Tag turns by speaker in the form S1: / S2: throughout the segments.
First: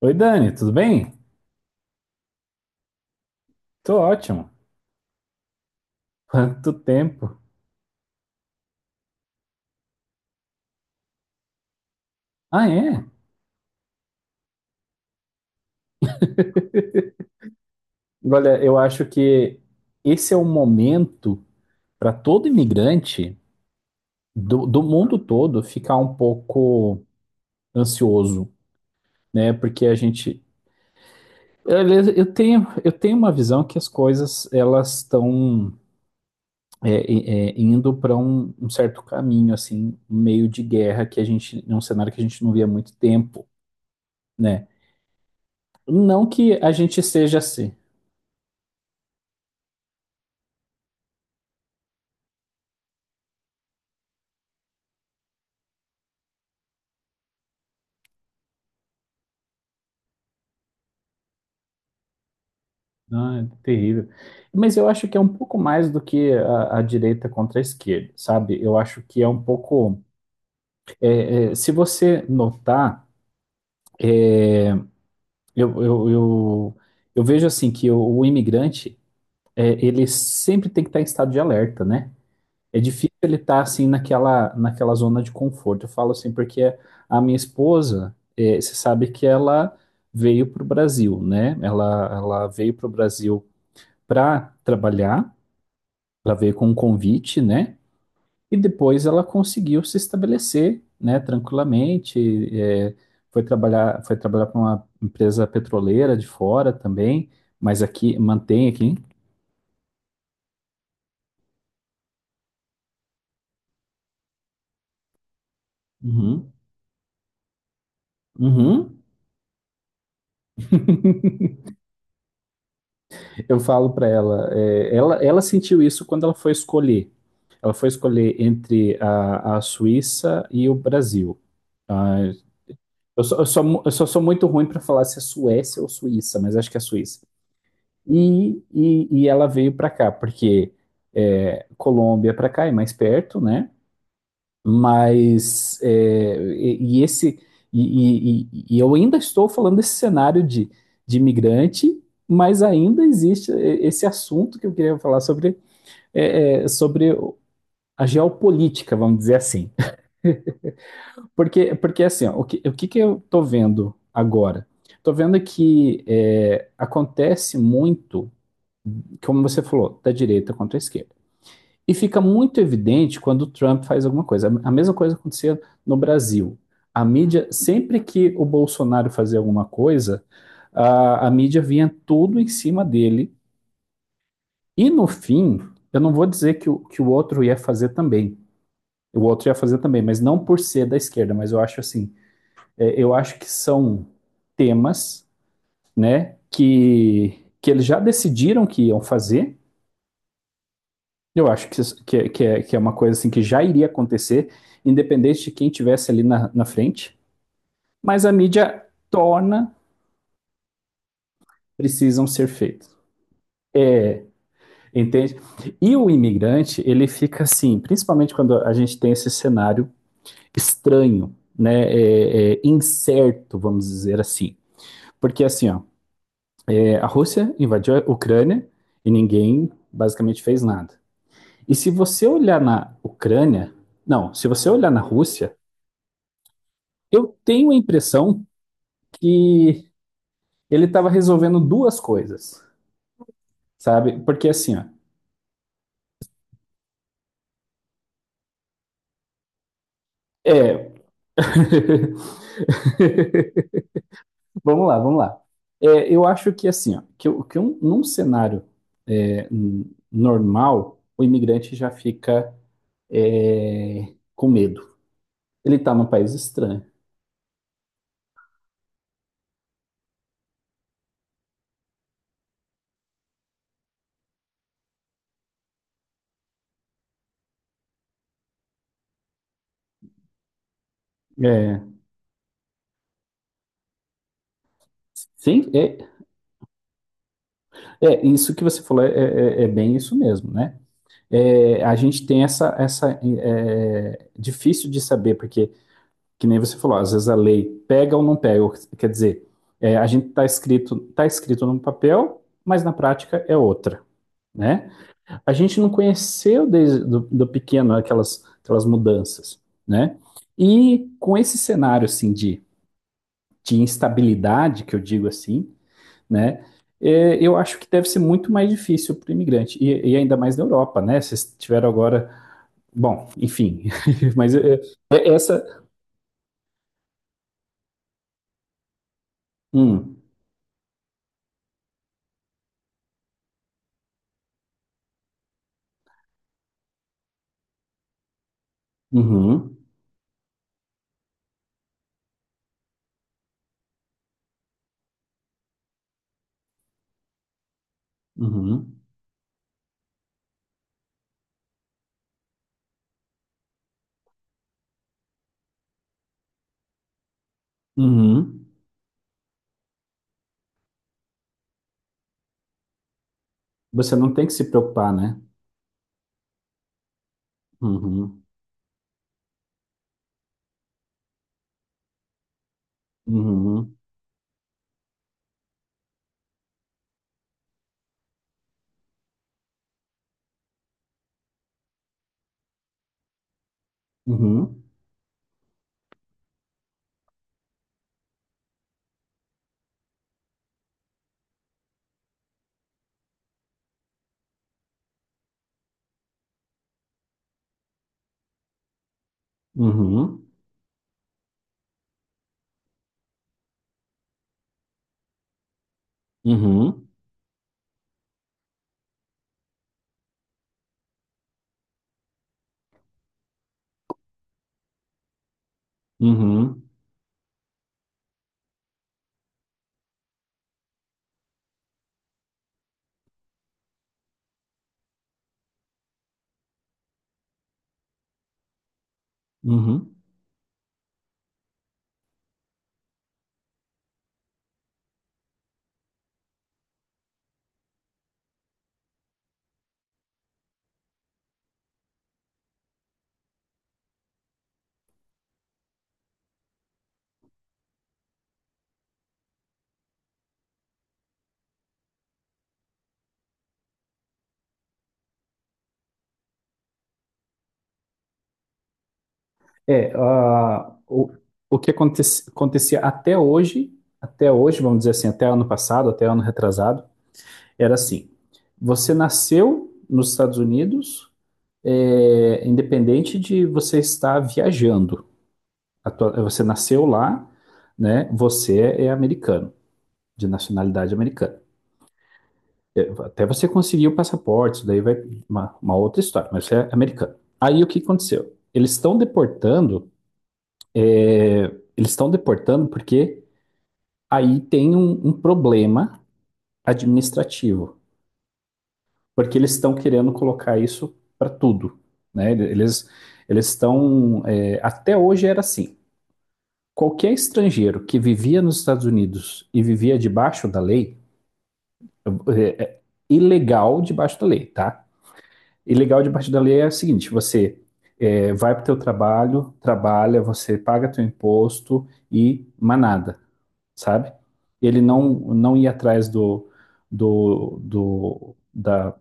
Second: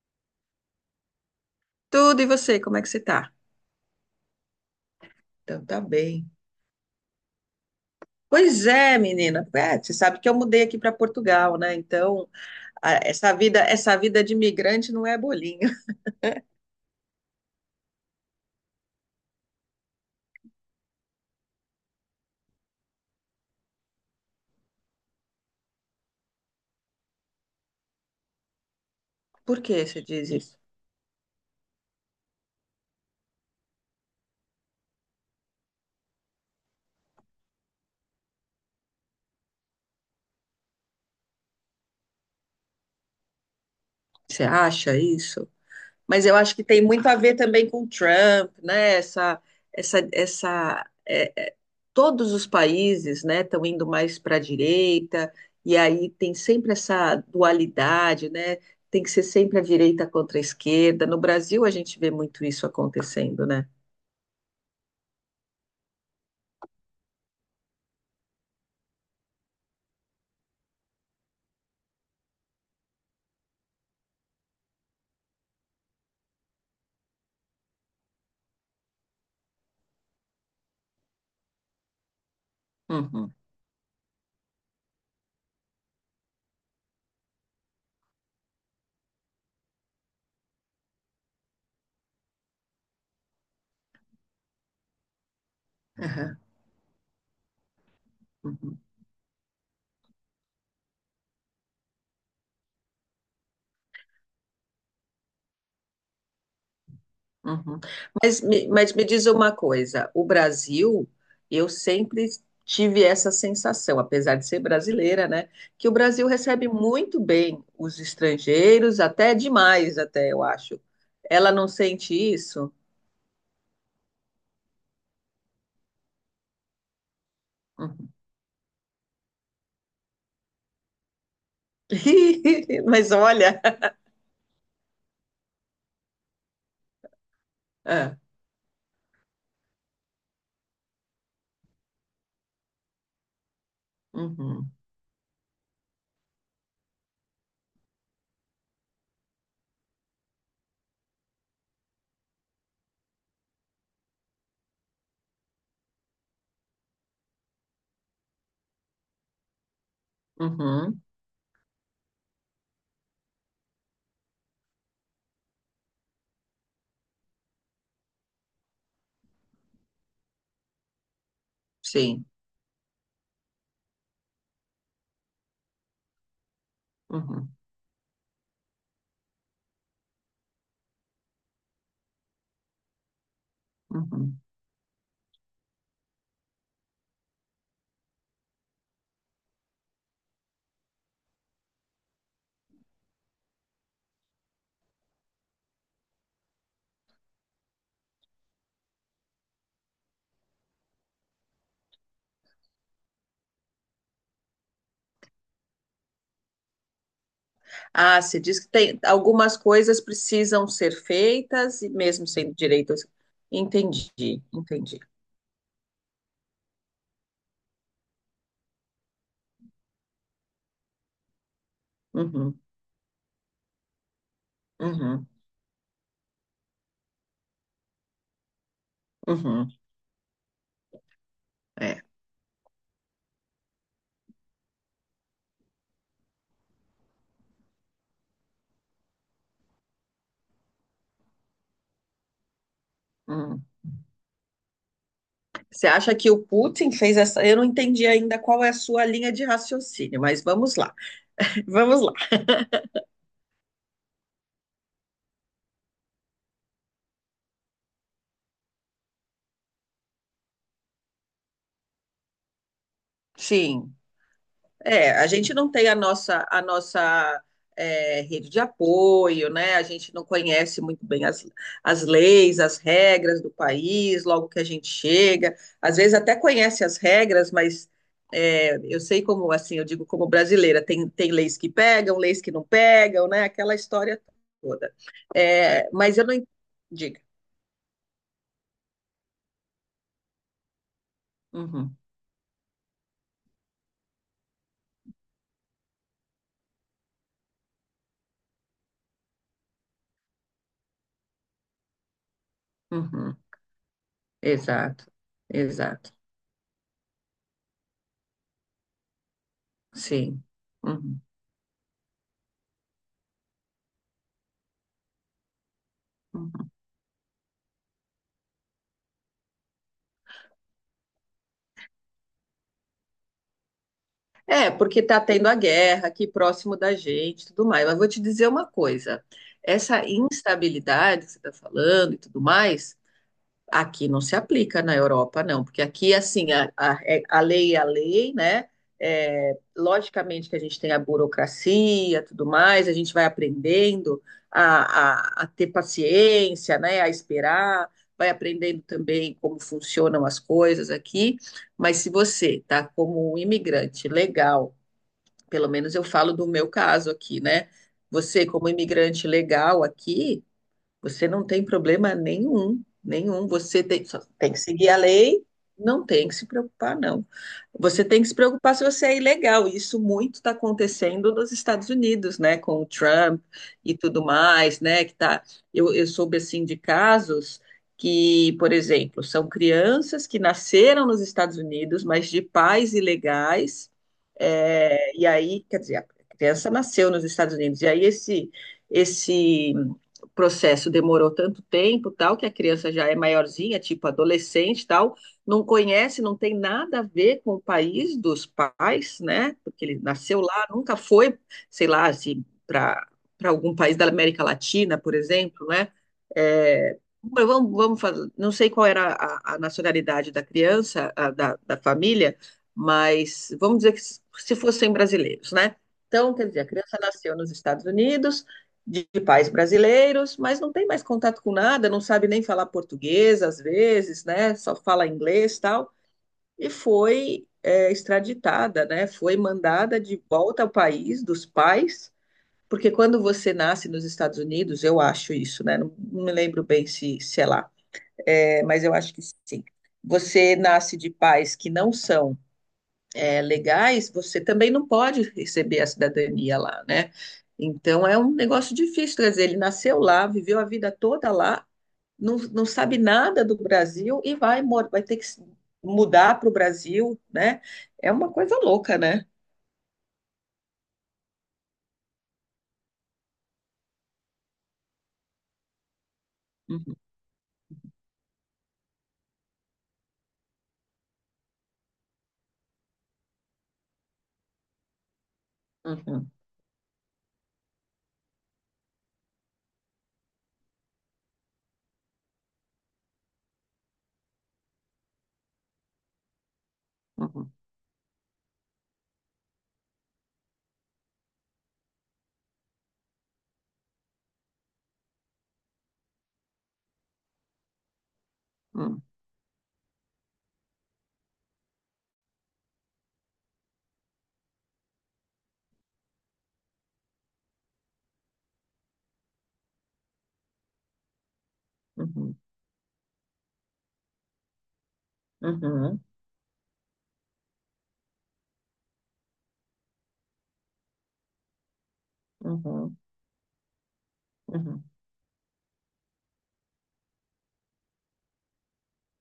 S1: Oi, Dani, tudo bem?
S2: Tudo, e você, como é que você tá?
S1: Tô ótimo.
S2: Então, tá bem.
S1: Quanto tempo?
S2: Pois é, menina. É, você sabe que eu mudei aqui para Portugal, né? Então,
S1: Ah,
S2: a-
S1: é?
S2: essa vida, essa vida de imigrante não é bolinho.
S1: Olha, eu acho que esse é o momento para todo imigrante do mundo todo ficar um pouco ansioso, né?
S2: Por que
S1: Porque a
S2: você diz
S1: gente.
S2: isso?
S1: Eu tenho uma visão que as coisas elas estão é, é, indo para um certo caminho, assim, um meio de guerra, que a gente. É um cenário que a gente não via há muito tempo,
S2: Você
S1: né?
S2: acha isso?
S1: Não
S2: Mas eu
S1: que
S2: acho que
S1: a
S2: tem
S1: gente
S2: muito a ver
S1: seja
S2: também
S1: assim.
S2: com o Trump, né? Essa, essa, é, é, Todos os países, né, estão indo mais para a direita, e aí tem sempre essa dualidade, né? Tem que ser sempre a direita contra a esquerda. No Brasil, a gente vê muito isso
S1: Ah,
S2: acontecendo,
S1: é
S2: né?
S1: terrível. Mas eu acho que é um pouco mais do que a direita contra a esquerda, sabe? Eu acho que é um pouco. Se você notar, eu, eu, eu, eu vejo assim que o imigrante, ele sempre tem que estar em estado de alerta, né? É difícil
S2: Uhum,
S1: ele estar assim naquela zona de conforto. Eu falo assim porque a minha esposa, você sabe que ela veio para o Brasil, né? Ela veio para o Brasil para trabalhar, ela
S2: aham,
S1: veio com um convite, né? E
S2: uhum.
S1: depois ela conseguiu se estabelecer, né, tranquilamente. é, Foi trabalhar, foi trabalhar para uma empresa petroleira de fora também,
S2: Uhum.
S1: mas aqui
S2: Mas,
S1: mantém aqui.
S2: me diz uma coisa, o Brasil, eu sempre tive essa sensação, apesar de ser brasileira, né, que o Brasil
S1: Uhum.
S2: recebe muito bem os estrangeiros,
S1: Uhum.
S2: até demais, até eu acho. Ela não sente isso?
S1: Eu falo para ela, ela sentiu isso quando ela foi escolher. Ela foi
S2: Uhum.
S1: escolher entre a Suíça e o Brasil. Ah,
S2: Mas olha,
S1: eu só sou muito ruim para falar se é Suécia ou Suíça, mas acho que é Suíça.
S2: é.
S1: E ela veio para cá, porque Colômbia para cá é mais perto, né?
S2: Uhum.
S1: Mas é, e esse e eu ainda estou falando desse cenário de imigrante, mas ainda existe esse assunto que eu queria falar sobre, sobre a geopolítica, vamos dizer assim.
S2: Uhum.
S1: Porque, porque assim, ó, que eu estou vendo agora? Estou vendo que acontece muito, como você falou, da direita contra a esquerda. E fica
S2: Sim.
S1: muito evidente quando o Trump faz alguma coisa. A mesma coisa acontecia no Brasil. A mídia,
S2: Uhum.
S1: sempre que o Bolsonaro fazia alguma coisa, a mídia vinha tudo em cima dele.
S2: Uhum.
S1: E no fim, eu não vou dizer que que o outro ia fazer também. O outro ia fazer também, mas não por ser da esquerda, mas eu acho assim, eu acho que são temas, né, que eles já decidiram que iam fazer. Eu acho que, que é uma coisa assim que já iria acontecer, independente de quem tivesse ali na frente,
S2: Ah,
S1: mas a
S2: você diz que
S1: mídia
S2: tem algumas
S1: torna
S2: coisas precisam ser feitas e
S1: precisam
S2: mesmo
S1: ser
S2: sendo
S1: feitos,
S2: direitos. Entendi, entendi.
S1: entende? E o imigrante, ele fica assim, principalmente quando a gente tem esse cenário estranho, né,
S2: Uhum.
S1: incerto, vamos dizer assim.
S2: Uhum,
S1: Porque assim, ó, a Rússia invadiu a Ucrânia e ninguém
S2: uhum,
S1: basicamente fez nada. E se
S2: é.
S1: você olhar na Ucrânia, não, se você olhar na Rússia, eu tenho a impressão que ele estava resolvendo duas coisas,
S2: Uhum.
S1: sabe? Porque assim, ó,
S2: Você acha que o Putin fez essa? Eu não entendi ainda qual é a sua linha de raciocínio, mas vamos
S1: é,
S2: lá. Vamos lá.
S1: vamos lá, vamos lá. É, eu acho que assim, ó, num cenário é, normal, o imigrante já fica
S2: Sim.
S1: com medo.
S2: É, a gente não
S1: Ele
S2: tem
S1: está
S2: a
S1: num país
S2: nossa, a
S1: estranho.
S2: nossa é, rede de apoio, né? A gente não conhece muito bem as leis, as regras do país, logo que a gente chega. Às vezes até conhece as regras, mas eu sei como, assim, eu digo como brasileira, tem leis que
S1: É,
S2: pegam, leis que não pegam, né? Aquela história toda.
S1: sim,
S2: É, mas eu não en- diga.
S1: isso que você falou é bem isso mesmo, né? É, a
S2: Uhum,
S1: gente tem essa, essa difícil de saber, porque que nem você falou, às vezes a lei pega ou não pega, quer dizer, a gente está escrito, tá escrito num papel, mas na
S2: uhum.
S1: prática é outra, né?
S2: Exato,
S1: A gente não
S2: exato.
S1: conheceu desde do pequeno aquelas, aquelas mudanças, né?
S2: Sim.
S1: E
S2: Uhum.
S1: com esse cenário, assim, de instabilidade, que eu digo assim, né?
S2: Uhum.
S1: É, eu acho que deve ser muito mais difícil para o imigrante, ainda mais na Europa, né? Vocês tiveram agora. Bom, enfim, mas
S2: É, porque está
S1: é
S2: tendo a
S1: essa.
S2: guerra aqui próximo da gente, e tudo mais. Mas vou te dizer uma coisa: essa
S1: Hum,
S2: instabilidade que você está falando e tudo mais, aqui não se aplica na Europa, não, porque aqui, assim, a lei é a lei, né? É,
S1: uhum,
S2: logicamente que a gente tem a burocracia, tudo mais, a gente vai aprendendo a ter paciência, né? A esperar, vai aprendendo
S1: uhum.
S2: também como funcionam as coisas aqui. Mas se você está como um imigrante legal, pelo menos eu falo do meu caso aqui, né? Você,
S1: Uhum.
S2: como imigrante legal aqui, você não tem problema nenhum, nenhum. Você tem,
S1: Você
S2: só
S1: não tem
S2: tem
S1: que
S2: que
S1: se
S2: seguir a
S1: preocupar, né?
S2: lei, não tem que se preocupar, não. Você tem que se
S1: Uhum.
S2: preocupar se você é ilegal. Isso muito está acontecendo nos Estados Unidos, né? Com o Trump
S1: Uhum.
S2: e tudo mais, né? Que tá, eu soube assim de casos que, por exemplo, são crianças que nasceram nos Estados Unidos, mas de pais ilegais.
S1: Uhum.
S2: E aí, quer dizer, a criança nasceu nos Estados Unidos. E aí esse processo demorou tanto tempo, tal, que a criança já é maiorzinha, tipo adolescente, tal, não conhece, não tem nada a ver com o país dos pais, né? Porque ele nasceu
S1: Uhum.
S2: lá, nunca foi, sei lá, assim, para algum país da América Latina, por exemplo, né? É,
S1: Uhum.
S2: mas vamos fazer, não sei qual era a nacionalidade da criança, a da família, mas vamos dizer que se fossem brasileiros, né? Então, quer dizer, a
S1: Uhum.
S2: criança nasceu nos Estados Unidos, de pais brasileiros, mas não tem mais contato com nada, não sabe nem falar português às vezes, né? Só fala inglês e tal. E foi, extraditada, né? Foi mandada
S1: Uhum.
S2: de volta ao país dos pais, porque quando você nasce nos Estados Unidos, eu acho isso, né? Não, não me lembro bem se é lá, mas eu acho que sim. Você nasce de pais que não são, legais, você também não pode receber a cidadania lá, né? Então é um negócio difícil trazer. Ele nasceu lá, viveu a vida toda lá, não, não sabe nada do Brasil e vai ter que se mudar para o Brasil, né? É uma coisa louca, né?
S1: É, ah, o que aconte- acontecia até hoje, vamos dizer assim, até ano passado, até ano
S2: Uhum,
S1: retrasado, era assim. Você nasceu nos Estados Unidos, é, independente de você estar viajando.
S2: uhum,
S1: Você nasceu lá, né? Você é americano, de nacionalidade americana. É, até você conseguir o passaporte, isso daí vai uma outra história, mas você é americano.
S2: uhum,
S1: Aí o que aconteceu? Eles estão deportando, é, eles estão deportando porque aí tem um problema administrativo,
S2: uhum,
S1: porque eles estão querendo colocar isso para tudo, né? Eles estão até hoje era assim. Qualquer estrangeiro que vivia nos Estados Unidos e vivia debaixo da lei,
S2: uhum,
S1: é ilegal debaixo da lei, tá? E
S2: uhum,
S1: legal de partir dali é o seguinte, você vai para o teu trabalho, trabalha, você paga teu imposto e
S2: uhum,
S1: manada, sabe?
S2: uhum.
S1: Ele não, não ia atrás do, do, da,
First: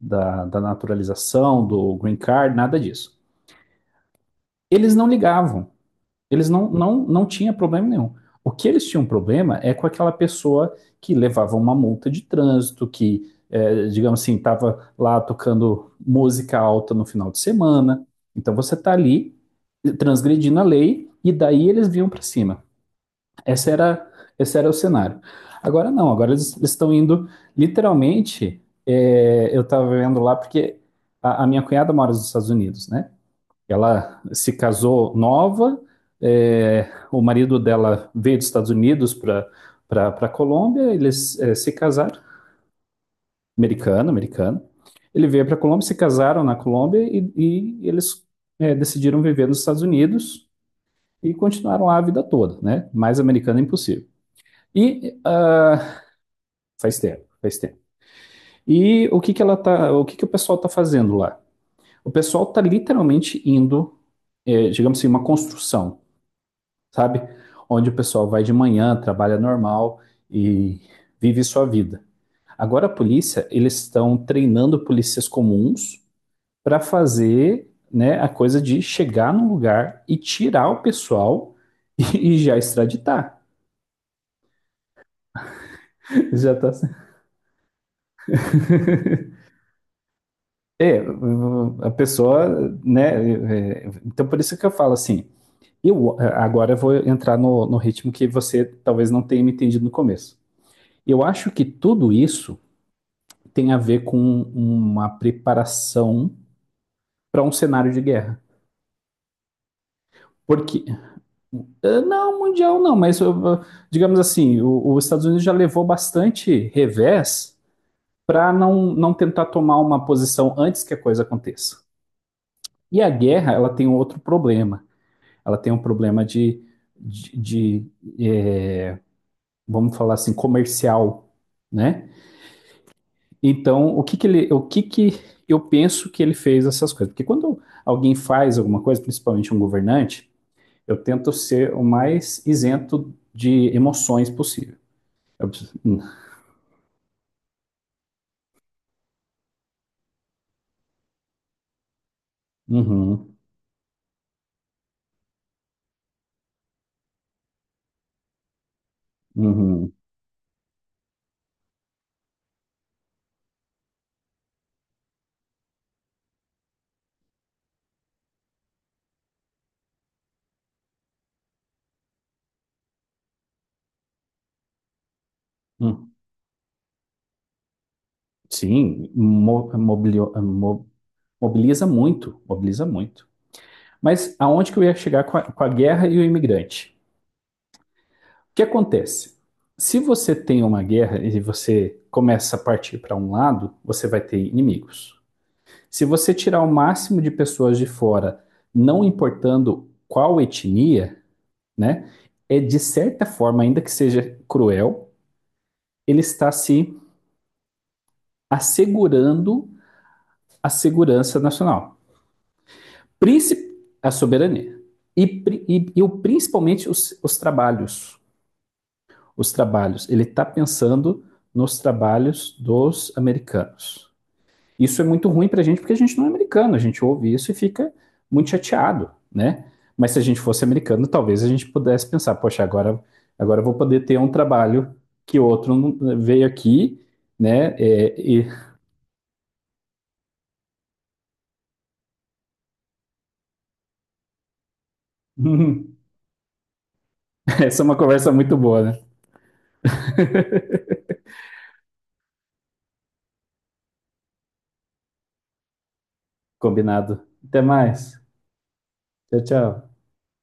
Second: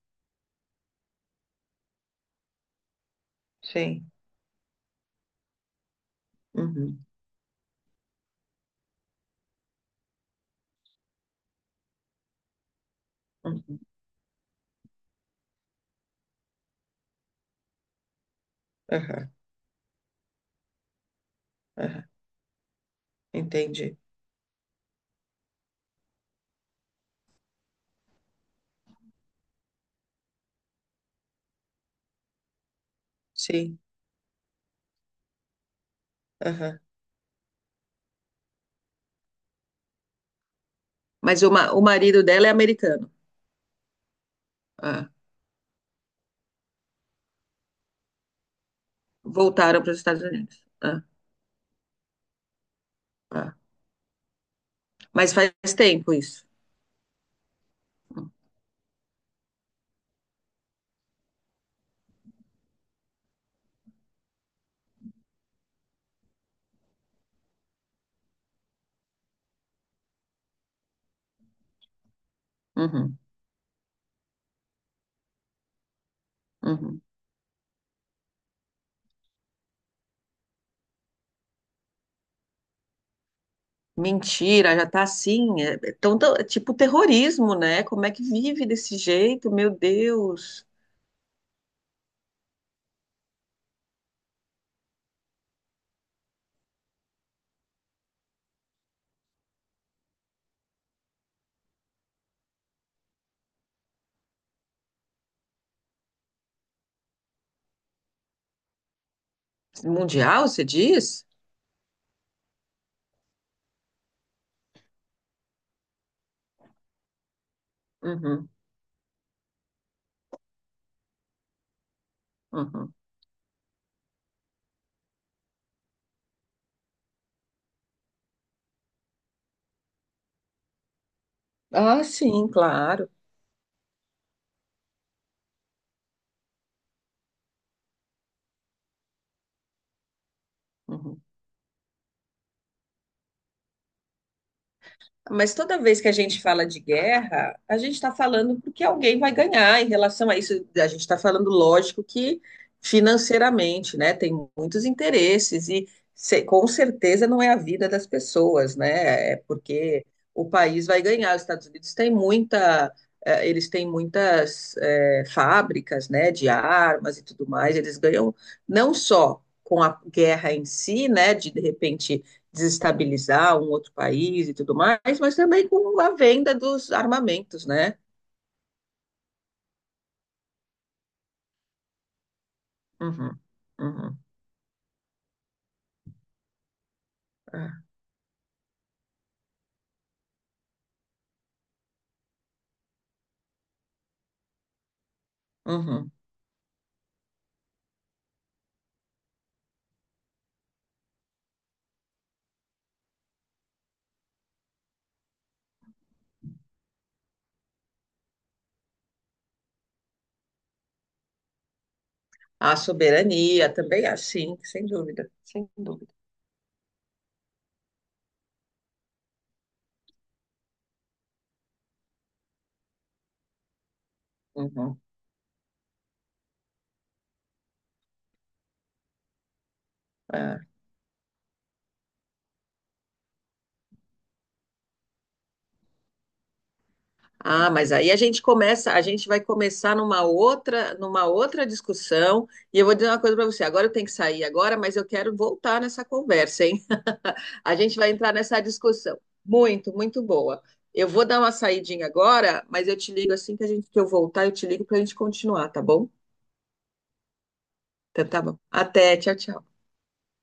S1: da naturalização, do green card, nada disso.
S2: Sim.
S1: Eles não ligavam. Eles
S2: Uhum,
S1: não tinham problema nenhum. O que eles tinham problema é com aquela pessoa que levava uma multa de trânsito, que,
S2: uhum,
S1: é, digamos assim, estava lá tocando música alta no final de semana. Então você está
S2: aham,
S1: ali transgredindo a lei e daí eles
S2: aham.
S1: vinham para cima. Esse
S2: Entendi.
S1: era, esse era o cenário. Agora não, agora eles estão indo literalmente. Eu estava vendo lá porque a minha cunhada mora nos Estados Unidos, né?
S2: Sim.
S1: Ela se casou nova,
S2: Aham.
S1: o marido dela veio dos Estados Unidos para Colômbia, eles
S2: Mas o,
S1: se
S2: ma- o
S1: casaram,
S2: marido dela é americano.
S1: americano, americano.
S2: Ah.
S1: Ele veio para Colômbia, se casaram na Colômbia e eles decidiram viver nos Estados
S2: Voltaram para os Estados
S1: Unidos
S2: Unidos. Ah,
S1: e continuaram lá a vida toda, né? Mais
S2: ah.
S1: americano é impossível. E
S2: Mas faz
S1: ah,
S2: tempo isso.
S1: faz tempo, faz tempo. E o que que ela tá, o que que o pessoal tá fazendo lá? O pessoal tá literalmente indo, é, digamos assim, uma construção, sabe? Onde o pessoal vai de manhã, trabalha normal e vive sua vida. Agora a
S2: Uhum,
S1: polícia, eles estão treinando polícias comuns para
S2: uhum.
S1: fazer, né, a coisa de chegar num lugar e tirar o pessoal e já extraditar.
S2: Mentira, já tá assim. É, é tão- tão- é
S1: Já tá
S2: tipo
S1: assim.
S2: terrorismo, né? Como é que vive desse jeito? Meu Deus.
S1: É, a pessoa, né? Então por isso que eu falo assim. Eu vou entrar no, no ritmo que você talvez não tenha me entendido no começo. Eu acho que tudo isso tem a ver com uma preparação para um cenário de guerra.
S2: Mundial, você
S1: Porque,
S2: diz?
S1: não, mundial não, mas digamos assim, os Estados Unidos já levou bastante revés
S2: Uhum,
S1: para não, não tentar tomar uma posição antes que a coisa aconteça.
S2: uhum.
S1: E a guerra, ela tem um outro problema. Ela tem um problema de, de é, vamos falar assim, comercial,
S2: Ah,
S1: né?
S2: sim, claro.
S1: Então, o que que eu penso que ele fez essas coisas? Porque quando alguém faz alguma coisa, principalmente um governante, eu
S2: Uhum.
S1: tento ser o mais isento de emoções possível. Eu
S2: Mas
S1: preciso-
S2: toda
S1: hum,
S2: vez que a gente fala de guerra, a gente está falando porque alguém vai ganhar em relação a isso. A gente está falando, lógico, que
S1: uhum,
S2: financeiramente, né? Tem muitos interesses e com certeza não é a vida das pessoas, né? É
S1: uhum,
S2: porque o país vai ganhar. Os Estados Unidos têm eles têm muitas fábricas, né? De armas e tudo mais. Eles ganham não só com a guerra em si, né? De repente desestabilizar um outro país e tudo mais, mas também com a
S1: hum.
S2: venda dos armamentos, né?
S1: Sim, mobiliza muito, mobiliza muito.
S2: Uhum, uhum,
S1: Mas aonde que eu ia chegar com com a guerra e o imigrante?
S2: é,
S1: O que acontece? Se você tem uma guerra e você começa a partir para um lado, você vai ter inimigos. Se
S2: uhum.
S1: você tirar o máximo de pessoas de fora, não importando qual etnia, né, é de certa forma, ainda que seja cruel, ele está se assegurando a segurança nacional,
S2: A soberania também,
S1: a
S2: assim,
S1: soberania
S2: sem dúvida,
S1: e,
S2: sem
S1: e
S2: dúvida.
S1: principalmente os trabalhos, os trabalhos. Ele está pensando nos trabalhos dos americanos.
S2: Uhum,
S1: Isso é muito ruim para a gente porque a gente não é americano, a gente ouve isso e fica muito chateado, né? Mas se a gente fosse
S2: é.
S1: americano, talvez a gente pudesse pensar, poxa, agora, agora eu vou poder ter um trabalho que outro veio aqui,
S2: Ah,
S1: né?
S2: mas aí
S1: É,
S2: a gente
S1: e
S2: começa, a gente vai começar numa outra discussão, e eu vou dizer uma coisa para você. Agora eu tenho que sair agora, mas eu quero voltar nessa conversa, hein? A
S1: essa é uma
S2: gente vai
S1: conversa
S2: entrar
S1: muito
S2: nessa
S1: boa, né?
S2: discussão. Muito, muito boa. Eu vou dar uma saidinha agora, mas eu te ligo assim que a gente, que eu voltar, eu te ligo para a gente continuar, tá bom?
S1: Combinado. Até mais.
S2: Então tá bom. Até, tchau,
S1: Tchau, tchau.
S2: tchau.